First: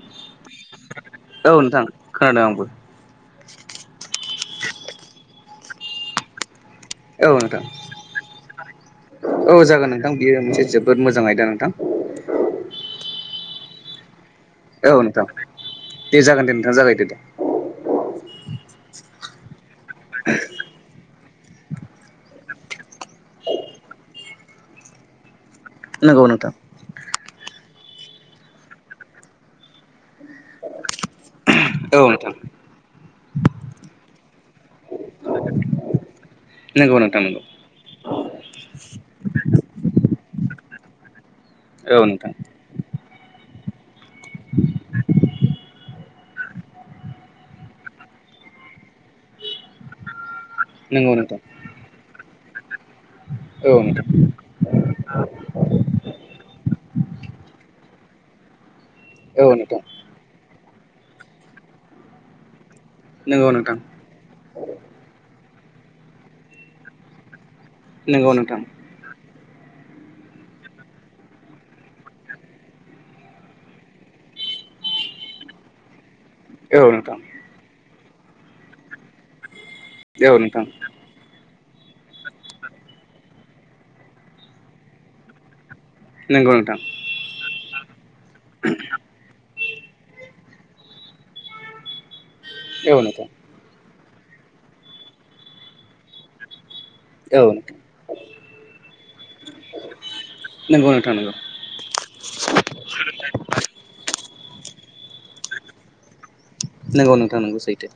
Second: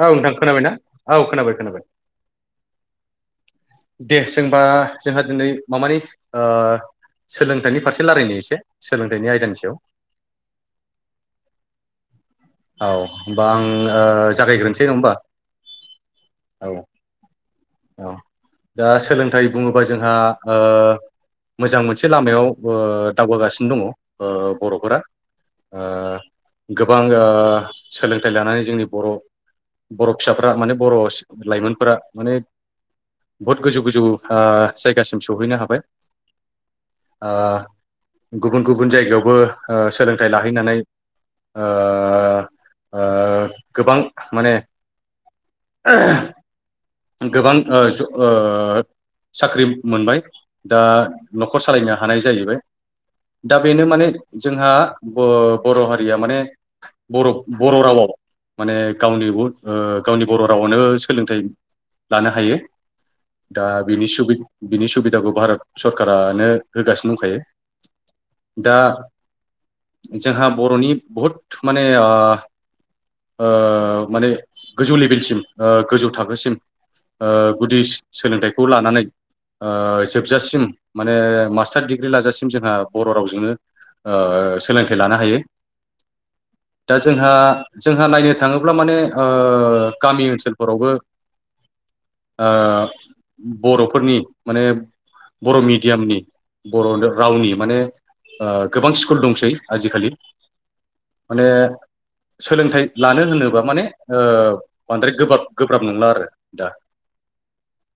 औ नोंथां खोनाबायना औ खोनाबाय नोंथां खोनाबाय खोनादों आंबो दे जोंबा जोंहा दिनै मामानि ओ औ नोंथां सोलोंथाइनि फारसे लारायनो एसे सोलोंथाइनि औ आयदानि सायाव जागोन नोंथां बियो मोनसे जोबोद मोजां आयदा नोंथां औ होमबा आं ओ जागायग्रोनोसै औ नङा होमबा नोंथां दे जागोन दे औ नोंथां जागायदो दे औ दा सोलोंथाइ बुङोबा जोंहा ओ मोजां मोनसे लामायाव ओ दावगा गासिनो दङ बर'फोरा। ओ नंगौ नोंथां गोबां ओ सोलोंथाइ लानानै जोंनि बर' बर' फिसाफ्रा माने बर' लाइमोनफोरा औ नोंथां माने बुहुत गोजौ गोजौ ओ जायगासिम सौहैनो हाबाय नोंगौ नोंगौ ओ गुबुन गुबुन जायगायावबो ओ सोलोंथाइ लाहैनानै औ नोंथां ओ गोबां माने गोबां ओ जु ओ साख्रि मोनबाय। दा नंगौ नोंथां न'खर सालायनो हानाय जाहैबाय। दा औ बेनो नोंथां माने जोंहा ब-बर' हारिया माने बर' बर' रावआव माने औ गावनिबो नोंथां गावनि बर' रावनो सोलोंथाइ लानो हायो नंगौ दा नोंथां बेनि सुबि बिनि सुबिदाखौ भारत सरकारानो होगासिनो दंखायो। नंगौ नोंथां। दा जोंहा बर'नि बहुद माने ओ ओ माने गोजौ लेभेलसिम गोजौ थाखोसिम ओ औ नोंथां औ नोंथां गुदि सो सोलोंथाइखौ लानानै ओ जोबजासिम माने मास स्टार दिडिग्रि लाजासिम जोंहा बर' रावजोंनो ओ सोलोंथाइ लानो हायो। नंगौ नोंथां दा जोंहा जोंहा नायनो थाङोब्ला माने ओ गामि ओनसोलफोरावबो ओ औ नोंथां औ नोंथां बर'फोरनि माने बर' मिडियामनि बर' रावनि माने ओ गोबां स्कुल दंसै आजिखालि। नंगौ नोंथां नंगौ माने सोलोंथाइ लानो होनोबा माने ओ बांद्राय गोब्राब नंला आरो। दा नंगौ नोंथां नंगौ सैथो।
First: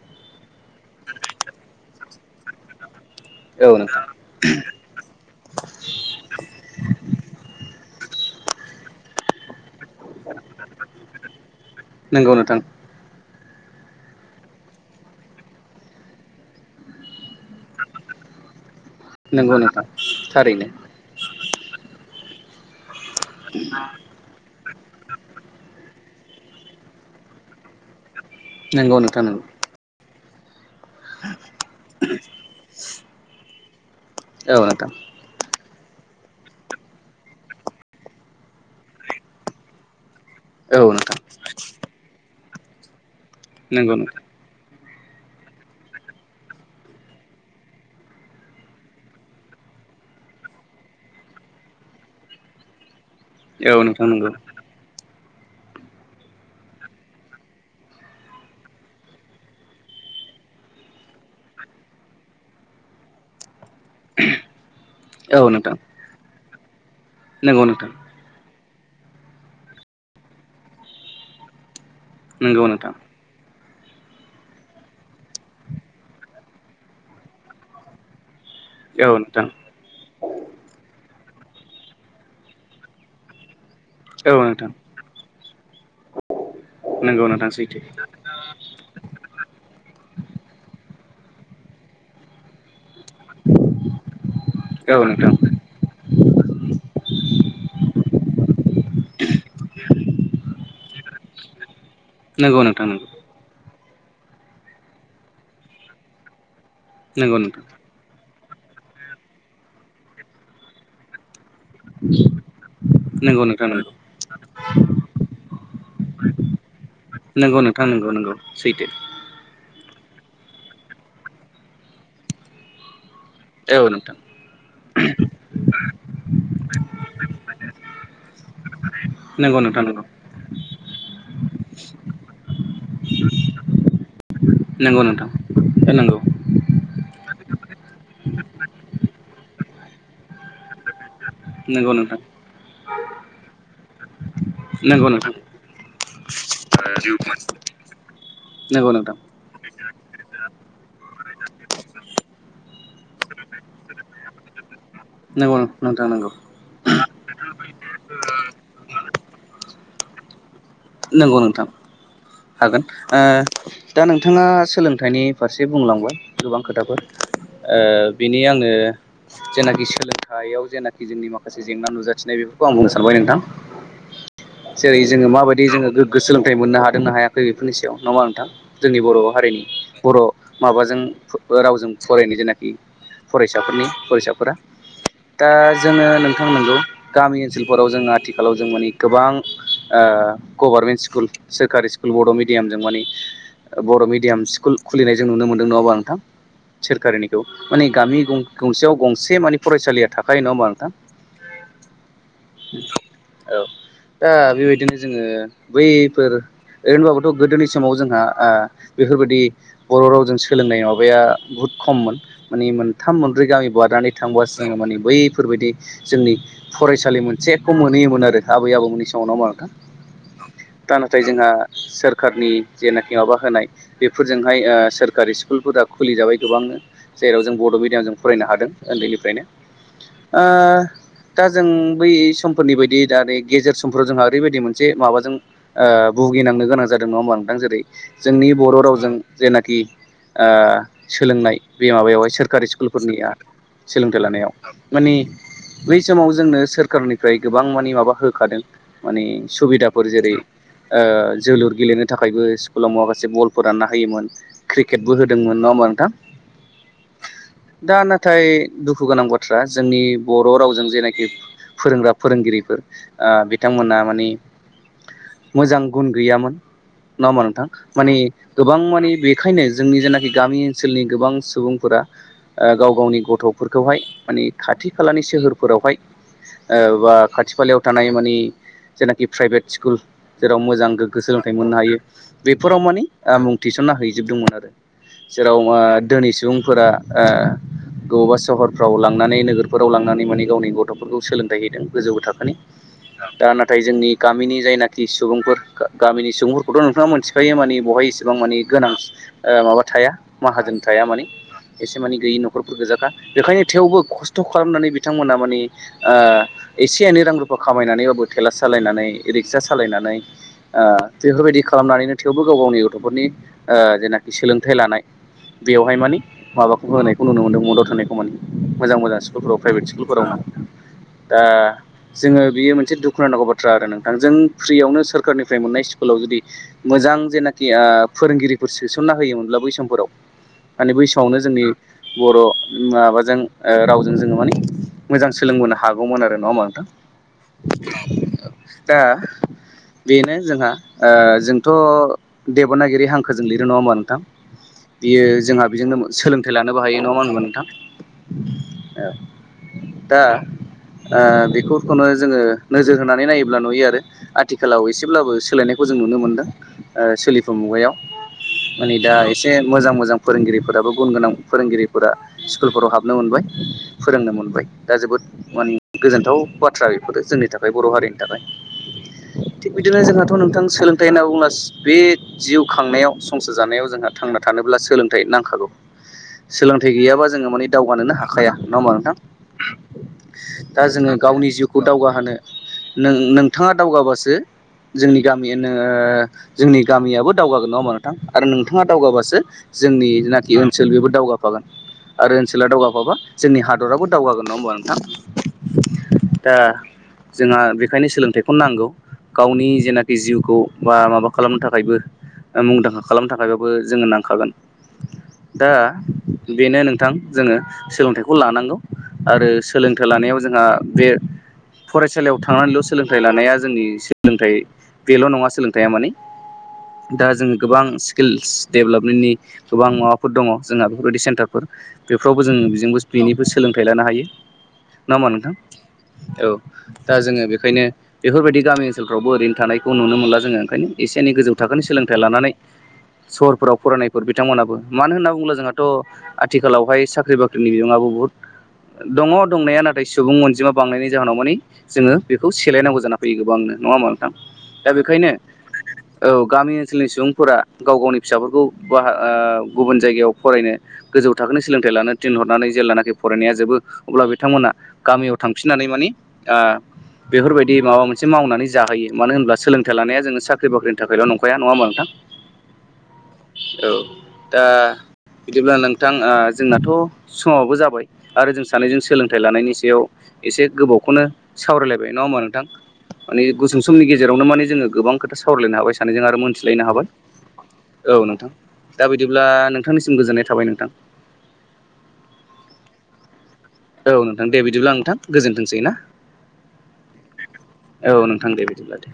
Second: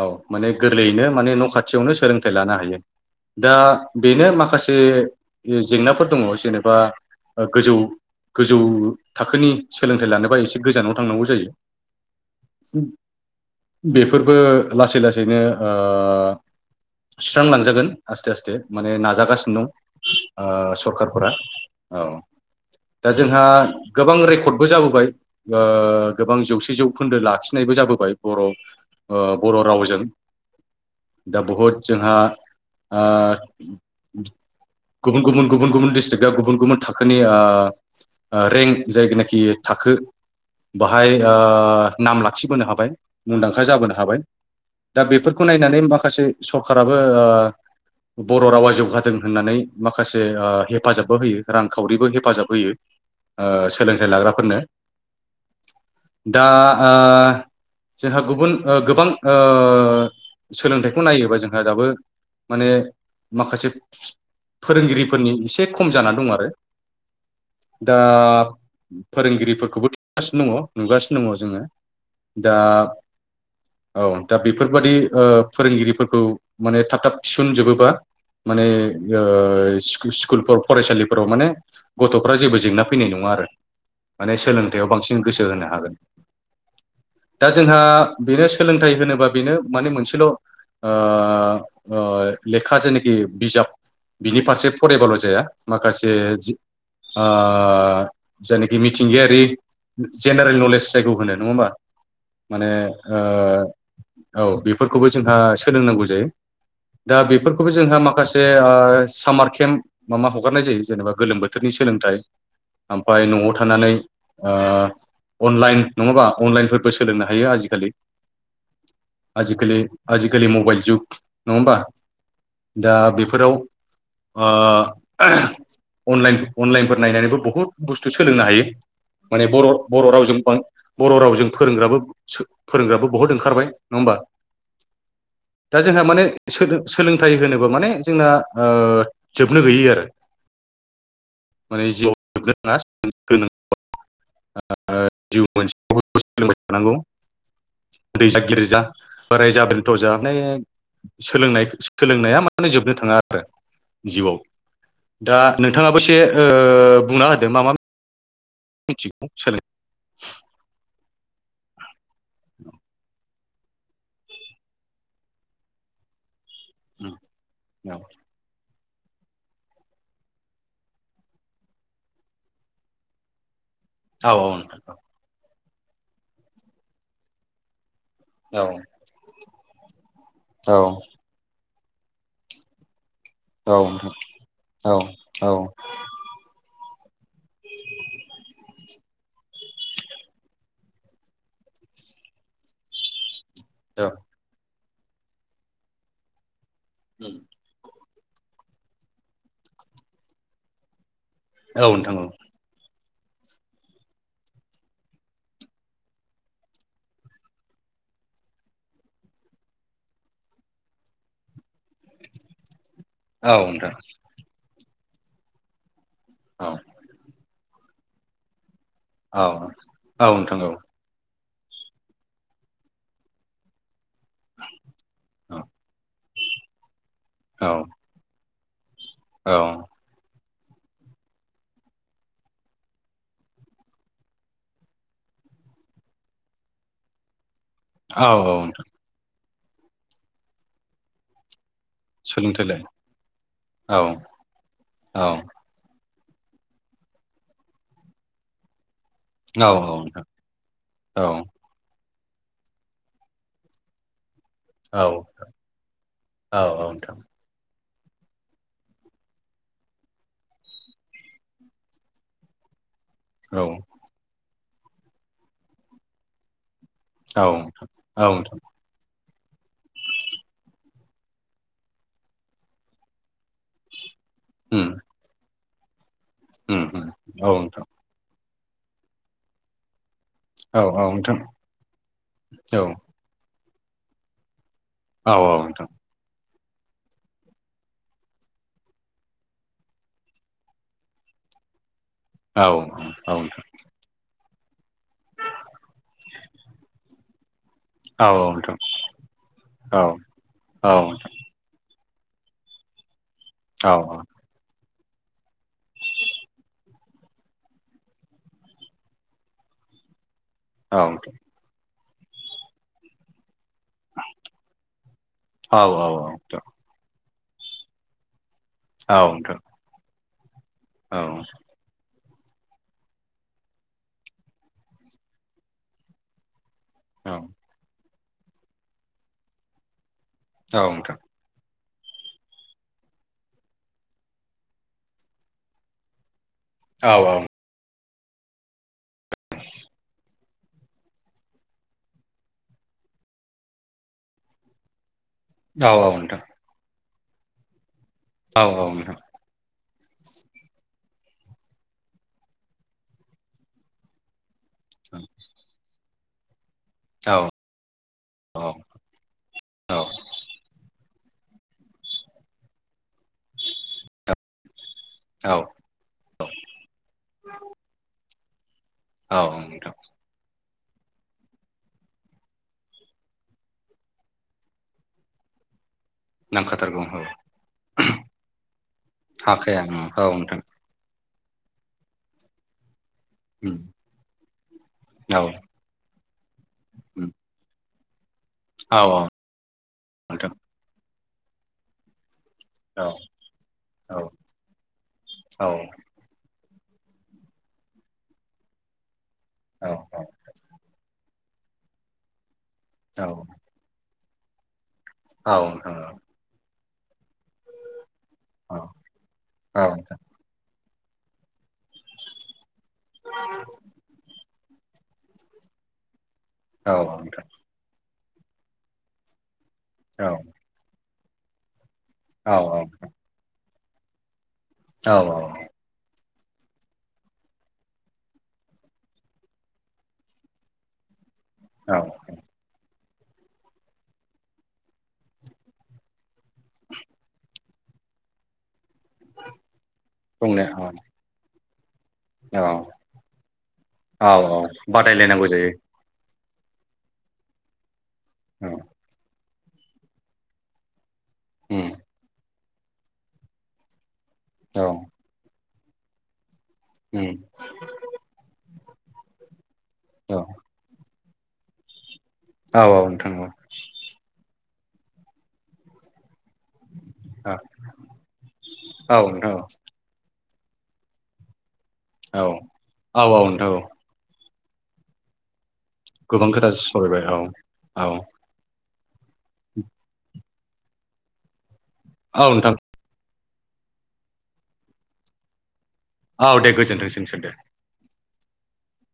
औ माने गोरलैयैनो माने न' खाथियावनो सोलोंथाइ लानो हायो दा औ नोंथां बेनो माखा से जेंनाफोर दङ जेनेबा गोजौ गोजौ थाखोनि सोलोंथाइ लानोबा एसे गोजानाव थांनांगौ जायो। नोंगौ नोंथां। बेफोरबो लासै लासैनो ओ सुस्रांलांजागोन आस्थे आस्थे माने नंगौ नाजागासिनो नोंथां दं थारैनो ओ सरखारफोरा औ दा जोंहा गोबां रेकर्डबो जाबोबाय गोबां जौसे जौ खोन्दो लाखिनायबो जाबोबाय बर' ओ नंगौ नोंथां नंगौ बर' रावजों दा बहुद जोंहा ओ औ नोंथां गुबुन गुबुन गुबुन गुबुन डिस्ट्रिक्टआ गुबुन गुबुन थाखोनि आ रेंक जायनाखि थाखो औ बाहाय नोंथां नाम लाखिबोनो हाबाय मुंदांखा जाबोनो नंगौ हाबाय। नोंथां दा बेफोरखौ नायनानै माखासे सरखाराबो ओ बर' रावा जौगादों होननानै माखासे हेफाजाबबो होयो रांखावरिबो हेफाजाब होयो। ओ औ सोलोंथाइ नोंथां नंगौ लाग्राफोरनो दा ओ जोंहा गुबुन ओ गोबां ओ सोलोंथाइखौ नायोबा जोंहा दाबो माने माखासे फोरोंगिरिफोरनि औ एसे नोंथां खम जाना दं आरो नंगौ नोंथां दा फोरोंगिरिफोरखौबो बुथुमगासिनो दङ नुगासिनो दङ जोङो दा नंगौ नोंथां औ दा बेफोरबादि ओ फोरोंगिरिफोरखौ माने थाब थाब थिसनजोबोबा माने औ नोंथां ओ स्कुलफोर फरायसालिफोराव माने गथ'फ्रा जेबो जेंना फैनाय नङा। आरो औ माने नोंथां सोलोंथाइयाव बांसिन गोसो होनो हागोन। नंगौ दा नोंथां सैथो जोंहा बेनो सोलोंथाइ होनोबा बेनो माने मोनसेल' ओ ओ लेखा जेनाखि बिजाब बिनि फारसे औ फरायबाल' नोंथां जाया माखासे जि आं जायनाखि मिथिंगायारि जेनेरेल नलेज जायखौ होनो नङा ओमबा नंगौ माने नोंथां नंगौ ओ औ बेफोरखौबो जोंहा सोलोंनांगौ जायो दा नंगौ नोंथां बेफोरखौबो जोंहा माखासे से सामार केम्प माबा हगारनाय जायो जेनेबा गोलोम बोथोरनि सोलोंथाइ आमफाय नंगौ न'आव नोंथां थानानै ओ अनलाइन नङाबा अनलाइनफोर बो सोलोंनो नंगौ हायो नोंथां आजिखालि नंगौ नंगौ सैथो आजिखालि आजिखालि मबाइल जुग नङा होमबा दा बे फोराव औ नोंथां ओ अनलाइन अनलाइनफोर नायनानैबो बुहुत बुस्थु सोलोंनो हायो। माने नंगौ बर' नोंथां बर' रावजों बर' रावजों फोरोंग्राबो फोरोंग्राबो बहुद ओंखारबाय नङा ओमबा? नंगौ नंगौ नोंथां दा जोंहा नंगौ माने सोलों थाय होनोबो माने जोंना जोबनो गैयै आरो। नंगौ माने नोंथां [unintelligible] नोंगौ नोंथां। जिउ [unintelligible] उन्दैजा गिदिरजा नंगौ नोंथां बोरायजा बेन्थ'जानो सोलोंनाय सोलोंनाया माने जोबनो थाङा आरो जिउआव दा नोंथाङाबो से नंगौ ओ बुंना होदों मा मा मिथिगौ [unintelligible] नंगौ नोंथां हागोन ओ दा नोंथाङा सोलोंथाइनि फारसे बुंलांबाय। गोबां खोथाफोर ओ बिनि आङो जेनाखि सोलोंथायाइयाव जेनाखि जोंनि माखासे जेंना नुजाथिनाय बेफोरखौ आं बुंनो सानबाय नोंथां। औ औ नोंथां जेरै जोङो माबायदि जोङो गोग्गो सोलोंथाइ मोननो हादों ना हायाखै बेफोरनि सायाव नङा नोंथां जोंनि बर' हारिनि बर' औ औ माबाजों रावजों फरायनाय जेनाखि औ फरायसाफोरनि औ फरायसाफोरा औ दा जोङो नोंथां नंगौ। गामि ओनसोलफोराव जोंङो आथिखालाव जों माने गोबां गभारनमेन्ट स्कुल सोरखारि स्कुल बर' मिडियामजों माने बर' औ मिडियाम स्कुल खुलिनाय जों नुनो मोन्दों नङाबा नोंथां सोरखारिनिखौ माने गामि गंसेयाव गंसे माने फरायसालिया थाखायो नङा होमबा नोंथां। औ नोंथां औ। औ दा बेबायदिनो जोङो बैफोर ओरैनोबाबोथ' गोदोनि समाव जोंहा ओ बेफोरबायदि बर' रावजों सोलोंनाय माबाया बुहुत खममोन माने मोनथाम मोनब्रै औ गामि नोंथां बारनानै थांबब्लासो जोंङो माने बैफोरबायदि जोंनि औ फरायसालि मोनसेखौ मोनहैयोमोन आरो आबै आबौमोननि समाव नंङा औ होमबा नोंथां। औ नोंथां औ दा नाथाय जोंहा सोरखारनि जेनाखि माबा होनाय बेफोरजोंहाय ओ सोरखारि स्कुलफोरा खुलिजाबाय गोबांनो जेराव जों बड' मिडियाम जों फरायनो हादों। उन्दैनिफ्रायनो औ ओ दा जों बै समफोरनि बायदि दा नै गेजेर समफ्राव जोंहा ओरैबायदि मोनसे माबाजों ओ भुगिनांनो गोनां जादों नङा होमबा नोंथां जेरै औ जोंनि औ बर' रावजों जेनाखि ओ सोलोंनाय बे माबायावहाय सोरखारि सोलोंथाइलाय स्कुलफोरनिया औ सोलोंथाइ लानायाव माने औ बै समाव जोंनो सोरखारनिफ्राय गोबां माने माबा होखादों माने औ सुबिदाफोर नोंथां जेरै ओ औ जोलुर गेलेनो थाखायबो स्कुलाव माखासे बलफोर रानना होयोमोन। औ क्रिकेटबो होदोंमोन नंङा होमबा औ नोंथां। दा नाथाय दुखु गोनां बाथ्रा जोंनि बर' रावजों जेनाखि फोरोंग्रा फोरोंगिरिफोर ओ औ बिथांमोनहा माने मोजां गुन गैयामोन नङा होमबा औ नोंथां माने औ नोंथां गोबां माने बे बेखायनो जोंनि जेनाखि गामि ओनसोलनि गोबां सुबुंफोरा ओ गाव गावनि गथ'फोरखौहाय माने उम खाथि खालानि सोहोरफोरावहाय उम ओ उम बा औ खाथि खालायाव नोंथां थानाय माने जेखि प्राइभेट स्कुल जेराव औ मोजां औ गोग्गो नोंथां सोलोंथाइ मोननो हायो बेफोराव औ माने मुं थिसनना हैजोबदोंमोन आरो। औ जेराव ओ नोंथां धोनि सुबुंफोरा ओ न बबेबा सहरफ्राव लांनानै नोगोरफोराव लांनानै माने गावनि गथ'फोरखौ सोलोंथाइ हैदों। गोजौ थाखोनि औ औ दा नोंथां नाथाय जोंनि गामिनि जायना खि सुबुंफोर गामिनि सुबुंफोरखौथ' नोंथाङा मोनथिखायो माने बे बहाय औ इसेबां औ नोंथां औ नोंथां औ नोंथां औ नोंथां औ नोंथां औ नोंथां औ नोंथां औ माने गोनां ओ माबा थाया माहाजोन थाया माने गैयि न'खरफोर गोजाखा बेखायनो थेवबो खस्थ' खालामनानै नोंथांमोना माने ओ एसे एनै रां रुफा खामायनानैबाबो थेला सालायनानै रिकसा सालायनानै ओ बेफोरबायदि खालामनानैनो थेवबो गाव गावनि गथ'फोरनि ओ जेनाखि सोलोंथाइ लानाय बेवहाय माने माबाखौ होनायखौ नुनो मोनदों मदद होनायखौ माने। मोजां मोजां सकुलाव प्राइभे स्कुलफोराव औ। दा जोङो बियो मोनसे दुखुनां नांगौ बाथ्रा आरो नोंथां जों फ्रियावनो सोरखारनिफ्राय मोननाय स्कुलाव जुदि मोजां जेनाखि ओ फोरोंगिरिफोर सोसनना होयोमोनब्ला बै समफोराव माने बैसमावनो जोंनि बर' माबाजों ओ रावजों जोङो माने मोजां सोलोंबोनो हागौमोन आरो नङा होमबा। नोंथां औ -औ। दा बेनो जोंहा ओ जोंथ' देब'नागिरि हांखोजों लिरो नङा होमा नोंथां? [inaudible] बियो जोंहा बिजोंनो सोलोंथाइ लानोबो हायो नङा मा होनगोन नोंथां। औ - औ। दा ओ बेफोरखौनो जोङो नोजोर होनानै नायोब्ला नुयो आरो आ आथिखालाव एसेब्लाबो सोलायनायखौ जों नुनो मोनदों। ओ सोलिफु मुगायाव माने दा एसे मोजां मोजां फोरोंगिरिफोराबो गुन गोनां फोरोंगिरिफोरा स्कुलफोराव हाब हाबनो मोनबाय फोरोंनो मोनबाय दा जोबोद औ औ माने गोजोनथाव बाथ्रा बेफोर जोंनि थाखाय बर' हारिनि थाखाय औ थिग नोंथां बिदिनो जोंहाथ' नोंथां सोलोंथाइ होनना बुंङोब्ला बे जिउ खांनायाव संसार जानायाव जोंहा थांना थानोब्ला सोलोंथाइ नांखागौ। [inaudible] सोलोंथाइ औ गैयाबा जोङो माने दावगानोनो हाखाया नङा होमबा नोंथां हाखाया औ नोंथां दा जोङो। गावनि जिउखौ दावगाहोनो नों नोंथाङा दावगाबासो जोंनि औ गामियानो जोंनि गामियाबो दावगागोन नङा होमा नोंथां? आरो नोंथाङा औ दावगाबासो जोंनि नोंथां जेनाखि ओनसोल बेबो दावगाफागोन आरो ओन ला औ दावगाफाबा जोंनि हादराबो दावगागोन नङा होनबा औ नोंथां दा। जोंहा बेखायनो सोलोंथाइखौ नांगौ गावनि औ जेनाखि जिउखौ बा माबाखौ खालामनो थाखायबो मुंदांखा औ खालामनो नोंथां औ थाखायबाबो जोङो नांखागोन। औ दा औ नोंथां बेनो नोंथां जोङो सोलोंथाइखौ खौ लानांगौ औ आरो औ सोलोंथाइ नोंथां लानायाव जोंहा बे फरायसालियाव थांनानैल' सोलोंथ थाय लानाया जोंनि सोलोंथाइ बेल' नङा सोलोंथाइया माने औ दा जोङो गोबां स्किल्स डेभेलपमेन्टनि गोबां माबाफोर दङ जोंहा। बेफोरबायदि सेन्टारफोर बेफ्रावबो जोङो बेजोंबो बेनिबो सोलोंथाइ लानो हायो। नङा औ होमबा औ नोंथां औ दा जोङो बेखायनो बेफोरबायदि गामि ओनसोलफ्रावबो ओरैनो थानायखौुनो मोनला जो ओंखायनो एसे एनै गोजौ थाखोनि औ सोलोंथाइ लानानै सहरफोराव फरायनायफोर बिथांमोनाबो मानो होन्ना बुङोला जोंहाथ' आथिखालावहाय साख्रि बाख्रिनि बिबङाब ब दङ दंनाया नाथाय सुबुं बुंनो अनजिमा औ बांनायनि जाहोनाव माने जोङो। औ सोलायनांगौ जाना फैयो गोबांनो नङा होमा औ नोंथां औ दा बेखायनो बादायलायनांगौ जायो औ। गामि ओनसोलनि सुबुंफोरा गाव गावनि फिसाफोरखौ औ ब गुबुन जायगायाव फरायनो गोजौ थाखोनि उम सोलोंथाइ लानो थिन हरनानै जेलब्लानाखि फरायनाया जोबो अब्ला बिथांमोना औ गामियाव थां फिनानै माने उम बेफोरबायदि माबा मोनसे मावनानै जाहोयो मानो होनोबब्ला सोलोंथाइ लानाया औ जोङो साख्रि बाख्रिनि थाखायल' नं गाया नंङा होमबा नोंथां? औ औ नोंथां नंगौ औ दा बिदिब्ला नोंथां ओ जोंनाथ' औ समावावबो जाबाय आरो जों सानैजों सोलोंथाइ लानायनि सायाव एसे गोबावखौनो सावरायलायबाय नङा होमा नोंथां औ औ माने नोंथां औ गुसुं समनि गेजेरावनो माने। जोङो गोबां खोथा सावरायलायनो हाबाय सानैजों आरो गोबां खोथा मोनथिलायनो हाबाय सावरायबाय औ औ नोंथां। दा बिदिब्ला नोंथांनिसिम गोजोननाय थाबाय नोंथां। औ नोंथां औ नोंथां दे बिदिब्ला आ नोंथां गोजोन्थोंसै ना। औ दे गोजोन्थोंसोंसै दे ओंदो बिदिब्लादे